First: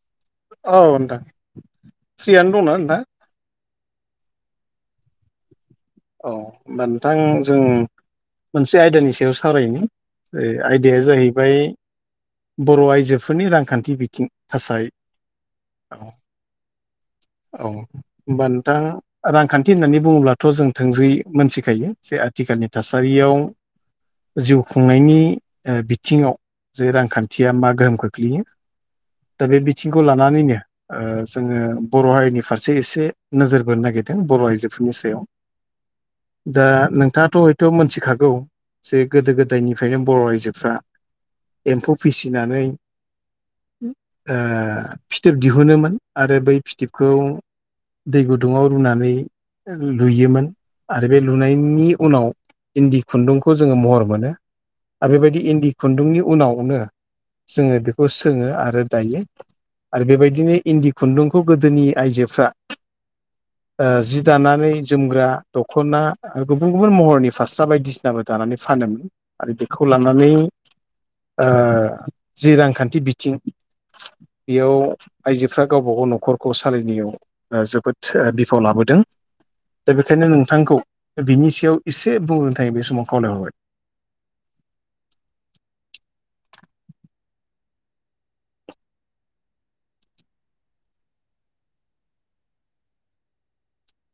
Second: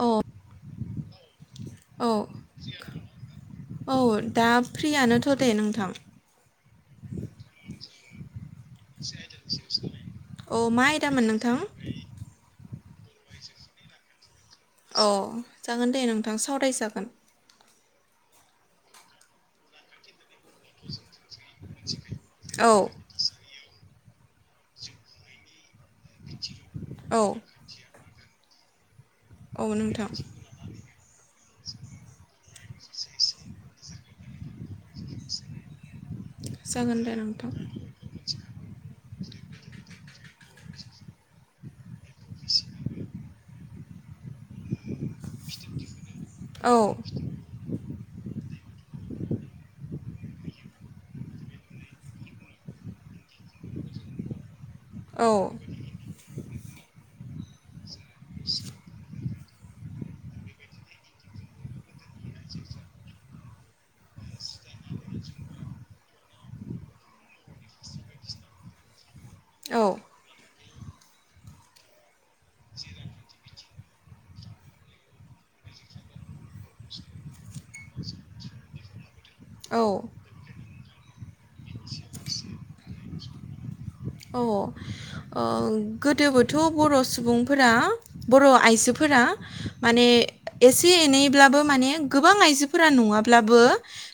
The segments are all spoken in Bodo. औ औ नोंथां औ फ्रियानो दंना नोंथां औ दा फ्रियानोथ' दे नोंथां। औ होमबा नोंथां जों मोनसे आयदानि सायाव सावरायनो औ मा आयदाया आयदामोन जाहैबाय नोंथां बर' आइजोफोरनि रांखान्थि बिथिं थासारि अ जागोन औ दे नोंथां सावरायजागोन। औ होमबा नोंथां रांखान्थि होननानै बुङोब्लाथ' जों थोंजोंयि मोनथिखायो जे आथिखालनि औ थासारियाव जिउ खुंनायनि बिथिङाव जे औ रांखान्थिया मा गोहोम खोख्लैयो दा बे औ बिथिंखौ नोंथां लानानैनो ओजोङो बर' हारिनि फारसे एसे नोजोर बोनो नागिरदों बर' आइजोफोरनि सायाव। दा जागोन दे नोंथाङाथ' नोंथां हयथ' मोनथिखागौ जे गोदो गोदायनिफ्रायनो बर' आयजोफ्रा एम्फौ फिसिनानै ओ फिथोब दिहुनोमोन। आरो बै औ फिथिबखौ दै गुदुङाव रुनानै लुयोमोन ओ आरो बे लुनायनि उनाव इन्दि खुन्दुंखौ जोङो महर मोनो आरो औ बेबायदि इन्दि खुन्दुंनि उनावनो जोङो बेखौ सोङो आरो दायो आरो बेबायदिनो इन्दि खुन्दुंखौ गोदोनि आइजोफ्रा जि दानानै जोमग्रा दख'ना आरो गुबुन गुबुन महरनि फास्रा बायदिसिनाबो दानानै फानोमोन। आरो बेखौ लानानै जि रांखान्थि बिथिं [inaudible] बेयाव आइजोफ्रा गावबागाव न'खरखौ सालायनायाव जोबोद बिफाव लाबोदों। दा औ। बेखायनो नोंथांखौ बिनि सायाव एसे बुंनो थाखाय बे समाव खावलायहरबाय औ गोदोबोथ' बर' सुबुंफोरा बर' आइजोफोरा फोरा माने एसे एनैब्लाबो माने गोबां आइजोफोरा नङाब्लाबो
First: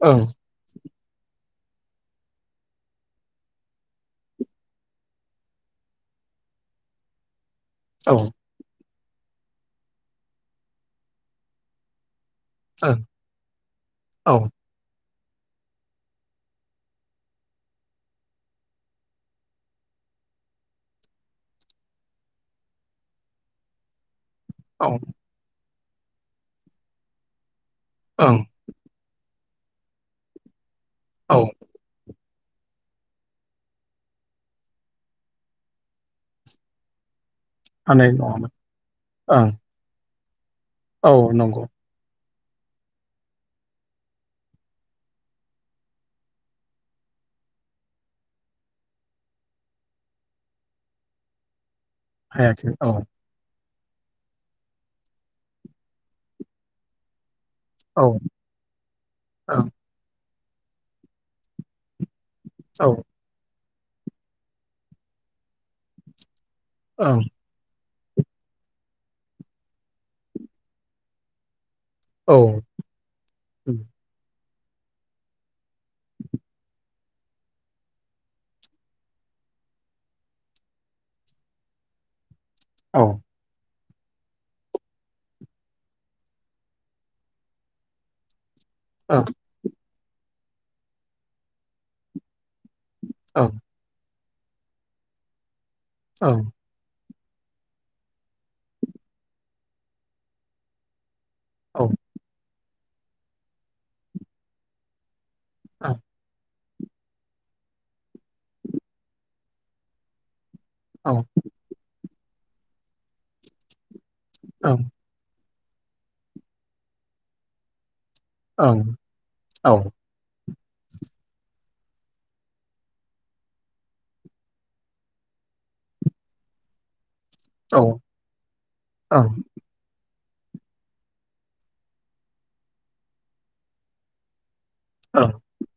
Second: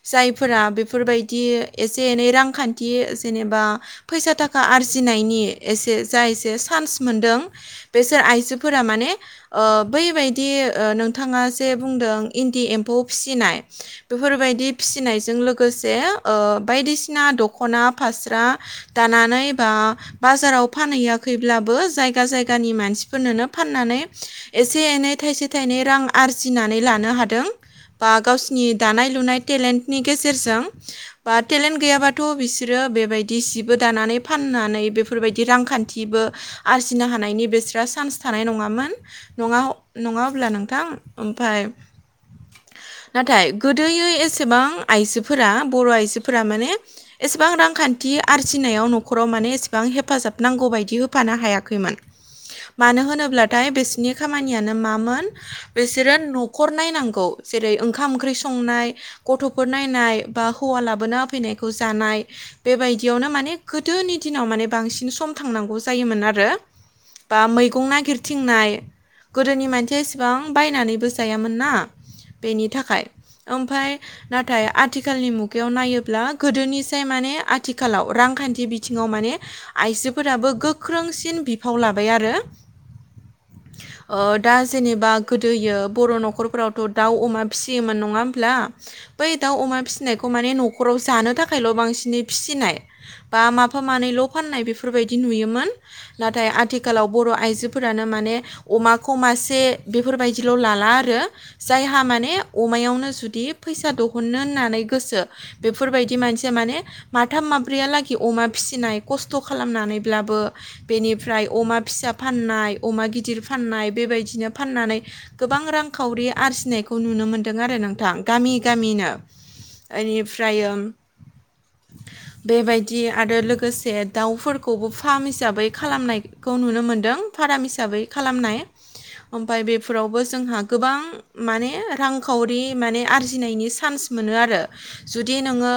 ओं जायफोरा बेफोरबायदि एसे एनै रांखान्थि जेनेबा फैसा थाखा थाखा आरजिनायनि एसे जा एसे सान्स मोनदों औ बेसोर आइजोफोरा माने बैबायदि नोंथाङा जे बुंदों। इन्दि एम्फौ फिसिनाय ओं बेफोरबायदि फिसिनाय जों लोगोसे बायदिसिना दखना फास्रा दानानै एबा बाजाराव फानहैयाखैब्लाबो जायगा जायगानि मानसिफोरनोनो फाननानै एसे औ एनै थाइसे थाइनै रां आरजिनानै लानो हादों। बा ओं गावसिनि दानाय लुनाय टेलेन्टनि गेजेरजों औ बा टेलेन्ट गैयाब्ला थ' बिसोरो बेबायदि सिबो दानानै फाननानै बेफोरबायदि रांखान्थिबो आरजिनो हानायनि बेसोरहारा चान्स थानाय नङामोन ओं नङा अब्ला नोंथां औ ओमफ्राय नंगौ [inaudible] नाथाय गोदोयै एसेबां आइजोफोरा बर' आइजोफोरा माने एसेबां रांखान्थि खान्थि आरजिनायाव न'खराव माने एसेबां हेफाजाब नांगौ बायदि होफानो हायाखैमोन। हायाखै औ दायो बिसिनि खामानियानो मामोन बिसोरो न'खर नायनांगौ जेरै औ ओंखाम ओं ओंख्रि संनाय औ गथ'फोर नायनाय बा हौवा लाबोना होफैनायखौ जानाय ओं बेबायदियावनो माने गोदोनि दिनाव माने बांसिन सम थांनांगौ जायोमोन आरो औ बा मैगं नाय गिरथिंनाय गोदोनि मानसिया एसेबां बायनानैबो जायामोन ना औ बेनि थाखाय ओं ओमफ्राय ना नाथाय आथिखालनि मुगायाव नायोब्ला गोदोनिसाय माने आथिखालाव रांखान्थि बे बिथिङाव माने आइजोफोराबो गोख्रोंसिन बिफाव लाबाय आरो औ ओ दा जेनेबा गोदोयो बर' न'खरफोरावथ' दाउ अमा फिसियोमोन नङा होमब्ला बै दाउ अमा फिसिनायखौ माने न'खराव जानो थाखायल' बांसिनै फिसिनाय बा माफा मानैल' फाननाय बेफोरबायदि नुयोमोन औ नाथाय आथिखालाव बर' आइजोफोरानो माने अमाखौ मासे बेफोरबायदिल' लाला आरो औ जायहा माने अमायावनो जुदि फैसा दिहुननो होननानै गोसो औ बेफोरबायदि मानसिया माने माथाम माब्रैया लागै अमा फिसिनाय खस्थ' खालामनानैब्लाबो औ बेनिफ्राय अमा फिसा फाननाय अमा गिदिर फाननाय बेबायदिनो औ फाननानै गोबां रांखावरि आरजिनायखौ नुनो मोन्दों आरो नोंथां। गामि औ गामिनो औ बेनिफ्रायो बेबायदि दि आरो लोगोसे दाउफोरखौबो फार्म हिसाबै खालामनायखौ नुनो मोनदों फाराम औ हिसाबै खालामनाय ओमफ्राय बेफोरावबो जोंहा गोबां माने रांखावरि माने आरजिनायनि सान्स मोनो आरो ओं जुदि नोङो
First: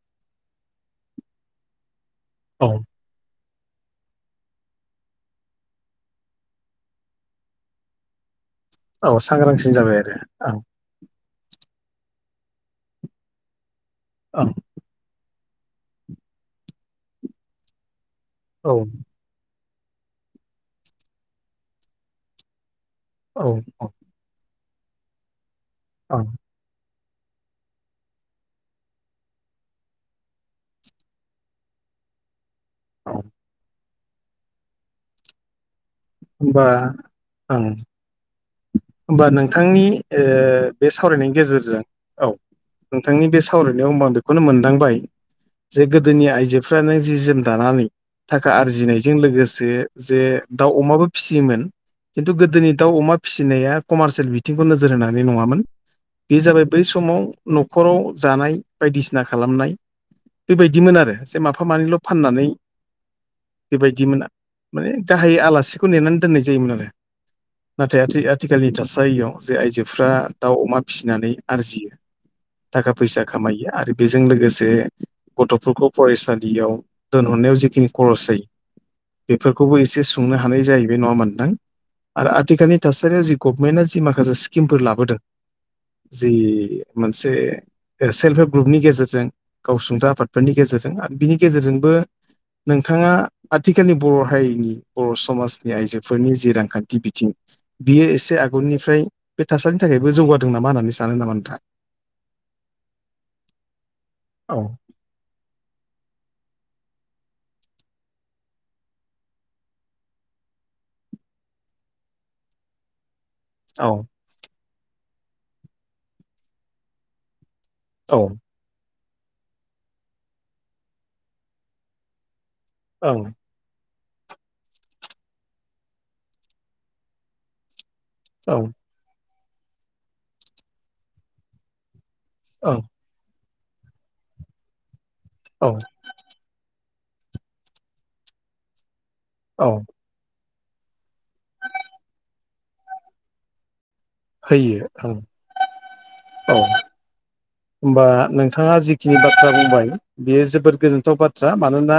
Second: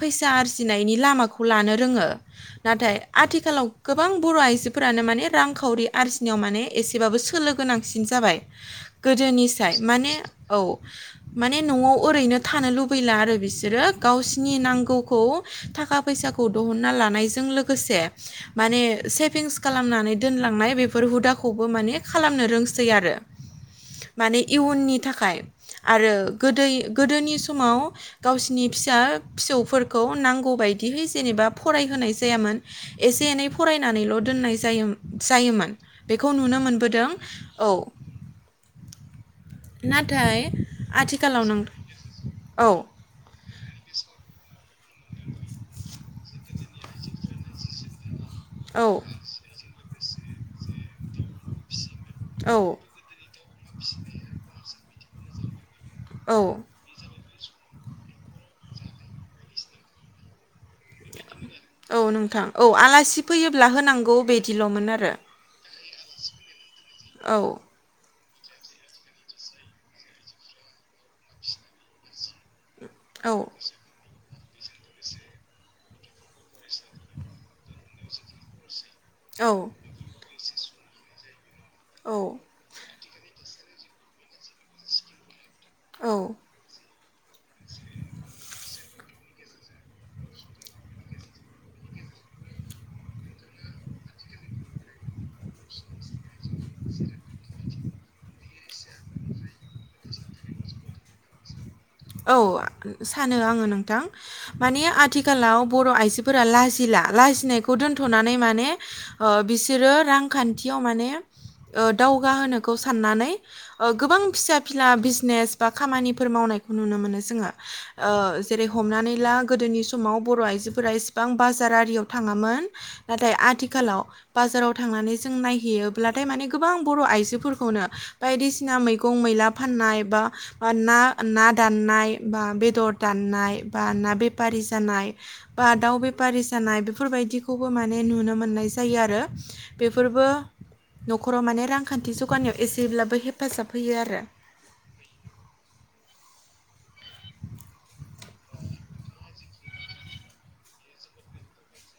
फैसा आरजिनायनि लामाखौ लानो रोङो ओं नाथाय आथिखालाव गोबां बर' आइजोफोरानो माने रांखावरि आरजिनायाव माने एसेबाबो सोलो गोनांसिन जाबाय औ गोदोनि सांग्रांसिन साय जाबाय माने आरो औ माने न'आव ओरैनो थानो लुबैला आरो बिसोरो ओं गावसिनि नांगौखौ थाखा फैसाखौ दहनना लानायजों लोगोसे माने ओं सेभिंस खालामनानै दोनलांनाय बेफोर हुदाखौबो माने खालामनो रोंसै आरो औ औ माने इयुननि थाखाय आरो ओं गोदै गोदोनि समाव गावसिनि फिसा फिसौफोरखौ नांगौबायदि बिदिहै जेनेबा फरायहोनाय जायामोन औ एसे एनै फरायनानैल' दोननाय जाय जायोमोन। बेखौ नुनो होमबा मोनबोदों ओं औ होमबा नोंथांनि ओ नाथाय बे सावरायनायनि आथिखालाव नों गेजेरजों औ नोंथांनि बे सावरायनायाव होनबा आं बेखौनो मोनदांबाय जे गोदोनि आइजोफ्रानो जि जोम दानानै थाखा औ आरजिनायजों लोगोसे जे दाउ अमाबो फिसियोमोन खिन्थु गोदोनि औ दाउ अमा फिसिनाया कमारसियेल बिथिंखौ नोजोर होनानै नङामोन। बे औ जाबाय बै समाव न'खराव जानाय बायदिसिना खालामनाय बेबायदिमोन आरो। जे माफा मानैल' औ नोंथां फाननानै औ आलासि फैयोब्ला होनांगौ बेबायदिमोन बिदिल'मोन माने आरो गाहायै आलासि खौ नेनानै दोननाय जायोम मोन आरो‌। औ नाथाय आथि आथिखालनि थासारियाव जे आइजोफ्रा दाउ अमा फिसिनानै आरजियो। थाखा फैसा औ खामायो आरो बे जों लोगोसे गथ'फोरखौ फरायसालियाव दोनहरनायाव जेखिनि खरस जायो औ बेफोरखौबो एसे सुंनो हानाय जाहैबाय नङा होनबा नोंथां औ नि थासारियाव जि गभमेन्टआ जि माखासे स्किमफोर लाबोदों जि औ मोनसे सेल्फ हेल्प ग्रुपनि गेजेरजों गावसुंथा आफादफोरनि गेजेरजों आरो बिनि गेजेरजोंबो बो नोंथाङा आथिखालनि बर' हारिनि बर' समाजनि आइजोफोरनि जि रां खान्थि बिथिं बियो एसे आगोलनिफ्राय बे थासारिनि थाखायबो जौगादों नामा होननानै सानो नामा नोंथां? औ सानो आङो नोंथां औ माने आथिखालाव बर' आइजोफोरा लाजि ला लाजिनायखौ दोन्थ'नानै माने ओ बिसोरो रांखान्थियाव माने ओ दावगाहोनोखौ साननानै औ ओ गोबां फिसा फिला बिजनेस बा खामानिफोर मावनायखौ नुनो मोनो जोङो। औ ओ जेरै हमनानै ला गोदोनि समाव बर' आइजोफोरा इसेबां बाजार आरियाव थाङामोन औ नाथाय आथिखालाव बाजाराव थांनानै जों नायहैयोब्लाथाय माने गोबां बर' आइजोफोरखौनो औ बायदिसिना मैगं मैला फाननाय बा ना ना दाननाय बा बेदर औ दाननाय बा ना बेफारि जानाय बा दाउ बेफारि जानाय बे बेफोरबायदिखौबो माने नुनो मोननाय जायो आरो। औ बेफोरबो न'खराव माने रांखान्थि जौगानायाव एसेब्लाबो हेफाजाब होयो आरो होयो औ औ। होमबा नोंथाङा जिखिनि बाथ्रा बुंबाय बेयो जोबोद गोजोनथाव बाथ्रा। मानोना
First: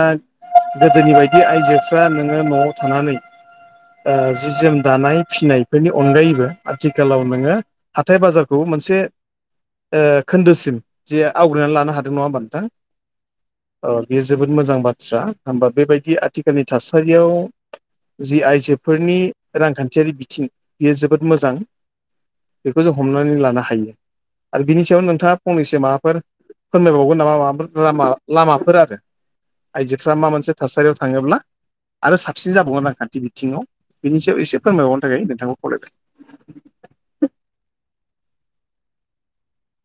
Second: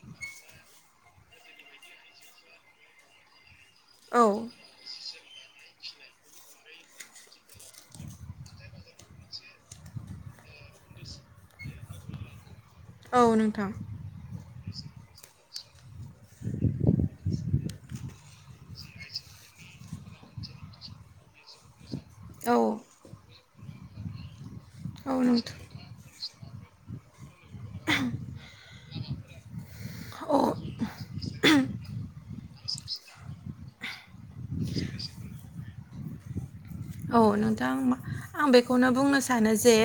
गोदोनि बायदि आइजोफ्रा नोङो न'आव थानानै ओ औ जि जोम दानाय फिसिनायफोरनि अनगायैबो आथिखालाव नोङो हाथाय बाजारखौ मोनसे ओ खोन्दोसिम जे आवग्रिनानै लानो हादों नङा होमबा नोंथां? औ नोंथां। ओ बेयो जोबोद मोजां बाथ्रा होनबा बेबायदि आथिखालनि थासारियाव जि आइजो फोरनि रांखान्थियारि बिथिं बियो जोबोद मोजां औ बेखौ जों हमनानै लानो हा यो आरो बिनि सायाव औ नोंथाङा नोंथां फंनैसो माबाफोर फोरमायबावगोन नामा? माबा फोर लामा लामाफोर आरो। आइजोफ्रा मा मोनसे औ थासारियाव थाङोब्ला आरो साबसिन जाबावगोन आरो खान्थि बिथिङाव बिनि सायाव एसे फोरमायबावनो थाखाय नोंथांखौ खावलायबाय। औ नोंथां आं बेखौनो बुंनो सानो जे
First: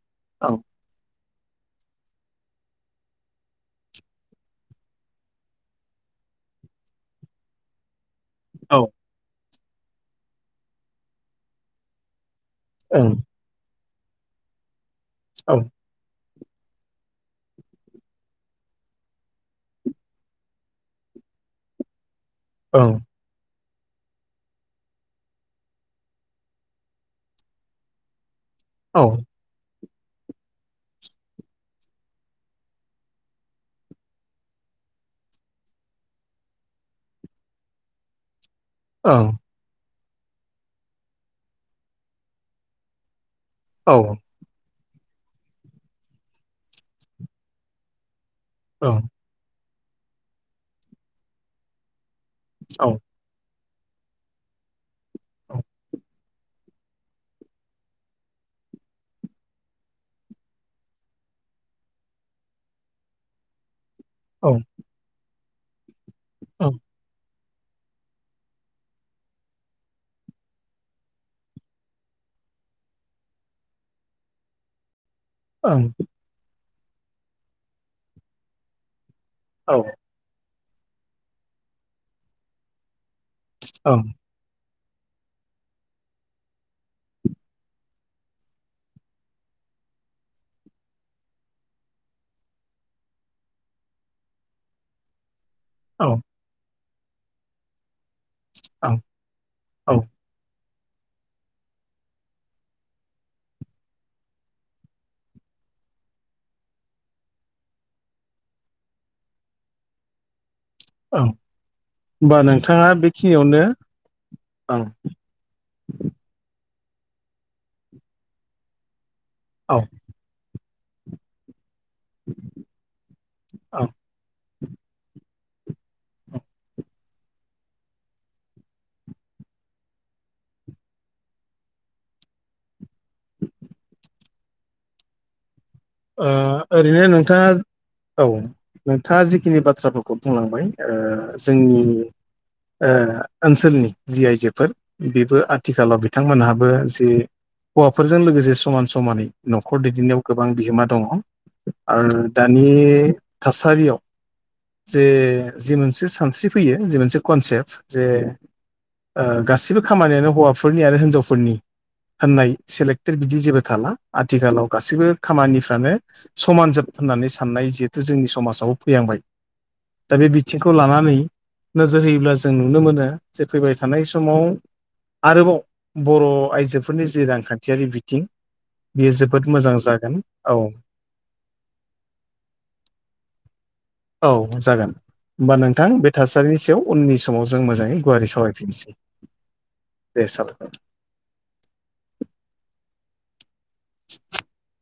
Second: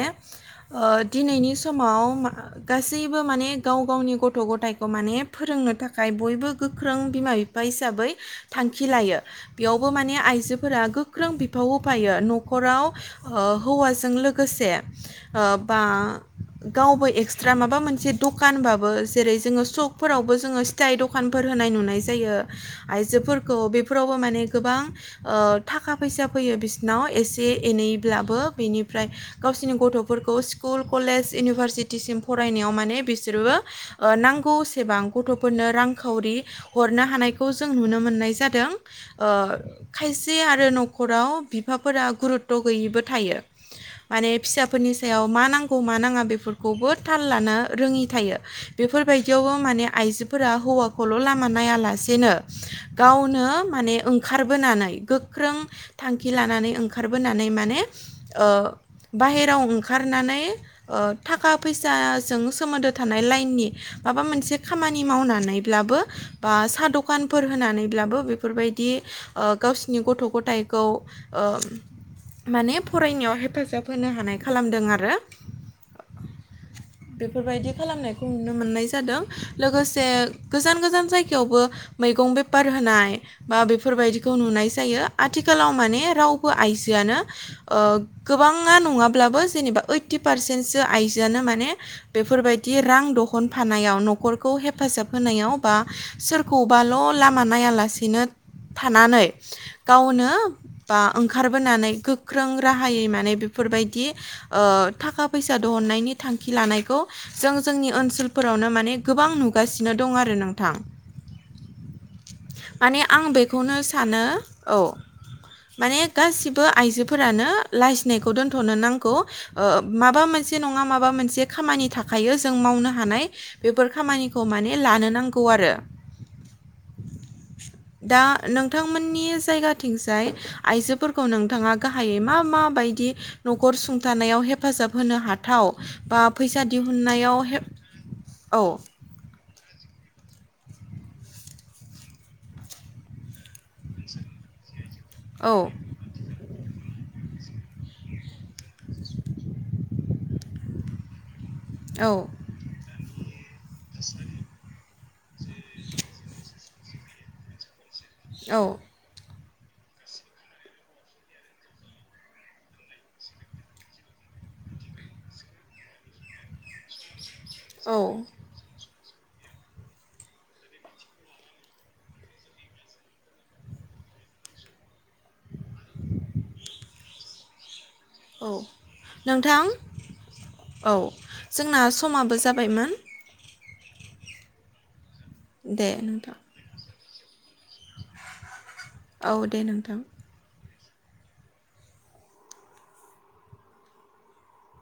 औ ओ दिनैनि समाव मा गासैबो माने गाव गावनि गथ' गथाइखौ माने फोरोंनो थाखाय बयबो गोख्रों बिमा बिफा हिसाबै औ थांखि लायो। बेयावबो माने आइजोफोरा गोख्रों बिफाव होफायो न न'खराव ओं ओ हौवाजों लोगोसे ओ औ बा गावबो एक्सट्रा माबा मोनसे दखानबाबो जेरै जोङो सकफोरावबो जोङो सिथाइ दखान फोर होनाय नुनाय जायो ओं आइजोफोरखौ। बेफोरावबो माने गोबां ओ थाखा फैसा फैयो बिसिनाव एसे एनैब्लाबो औ बेनिफ्राय गावसिनि गथ' फोरखौ स्कुल कलेज इउनिभारसिटिसिम फरायनायाव माने बिसोरबो ओ नांगौ सेबां गथ'फोरनो रांखावरि हरनो हानायखौ जों नुनो मोननाय जा दों ओ ओं खायसे आरो न'खराव बिफाफोरा गुरुत्त' गैयिबो थायो। औ माने फिसाफोरनि सायाव मा नांगौ मा नाङा बेफोरखौबो थाल लानो रोङि थायो। ओं बेफोरबायदियावबो माने आइजोफोरा हौवाखौल' लामा नायालासे नो औ गावनो माने ओंखारबोनानै गोख्रों थांखि लानानै ओंखारबोनानै माने ओ बाहेराव ओंखारनानै ओ थाखा फैसाजों सोमोन्दो थानाय लाइननि माबा मोनसे ओं खामानि मावनानैब्लाबो बा ओं साहा दखान फोर होनानैब्लाबो बेफोरबायदि ओ गावसिनि गथ' गथाय खौ ओ माने फरायनायाव हेफाजाब होनो हानाय खालामदों आरो। औ ओं बेफोरबायदि खालामनायखौ नुनो मोननाय जादों। लोगोसे गोजान गोजान जायगायावबो मैगं बेफार होनाय बा बेफोरबायदिखौ नुनाय जायो। आ आथिखालाव माने रावबो आइजोआनो ओ गोबाङा नङाब्लाबो जेनेबा ओइथि फारसेस आइजोआनो माने बेफोरबायदि रां दहनफानायाव न'खरखौ हेफाजाब होनायाव बा औ ओं सोरखौबाल' लामा नायालासिनो औ थानानै ओं गावनो बा ओंखारबोनानै गोख्रों राहायै माने बेफोरबायदि थाखा फैसा दहन थांखि लानायखौ जों जोंनि ओनसोलफोरावनो माने गोबां नुगासिनो दं आरो नोंथां होमबा नोंथाङा माने आं बेखिनियावनो बेखौनो सानो औ ओं माने गासिबो आइजोफोरानो लाजिनायखौ दोनथ'नो नां गौ ओ औ माबा मोनसे नङा माबा मोनसे खामानि थाखायो जों मावनो हानाय बेफोर ओं खामानिखौ माने लानो नांगौ। गौ आरो दा नोंथांमोननि जायगाथिंजाय आइजोफोरखौ नोंथाङा गाहायै मा मा बायदि न'खर सुंथानायाव हेफाजाब होनो हाथाव बा फैसा ओरैनो दिहुननायाव नोंथाङा हे औ नोंथाङा जिखिनि बाथ्रा बुं खौ बुंलांबाय जोंनि ओनसोलनि जि आइजोफोर बेबो औ आथिखालाव बिथांमोनहाबो हौवाफोरजों लोगोसे समान समानै न'खर दैदेननायाव गोबां बिहोमा दङ औ आरो दानि थासारियाव जे जि मोनसे सानस्रि फैयो जि मोनसे कनसेप्ट जे औ गासिबो खामानियानो हौवाफोरनि आरो हिनजावफोरनि होननाय सेलेक्टेड बिदि जेबो थाला आथिखालाव गासैबो खामानि समानजोब होननानै साननाय औ जिहेथु जोंनि समाजावबो फैहांबाय दा बे बिथिंखौ लानानै नोजोर होयोब्ला जों नुनो मोनो जे फैबाय थानाय समाव आरोबाव बर' आइजोफोरनि जि रांखान्थियारि बिथिं थिं औ बियो जोबोद नोंथां मोजां जागोन। औ जोंना समाबो जाबायमोन औ जागोन होमबा नोंथां बे थासारिनि सायाव उननि समाव जों मोजाङै गुवारै सावरायफिनसै औ दे नोंथां। [inaudible]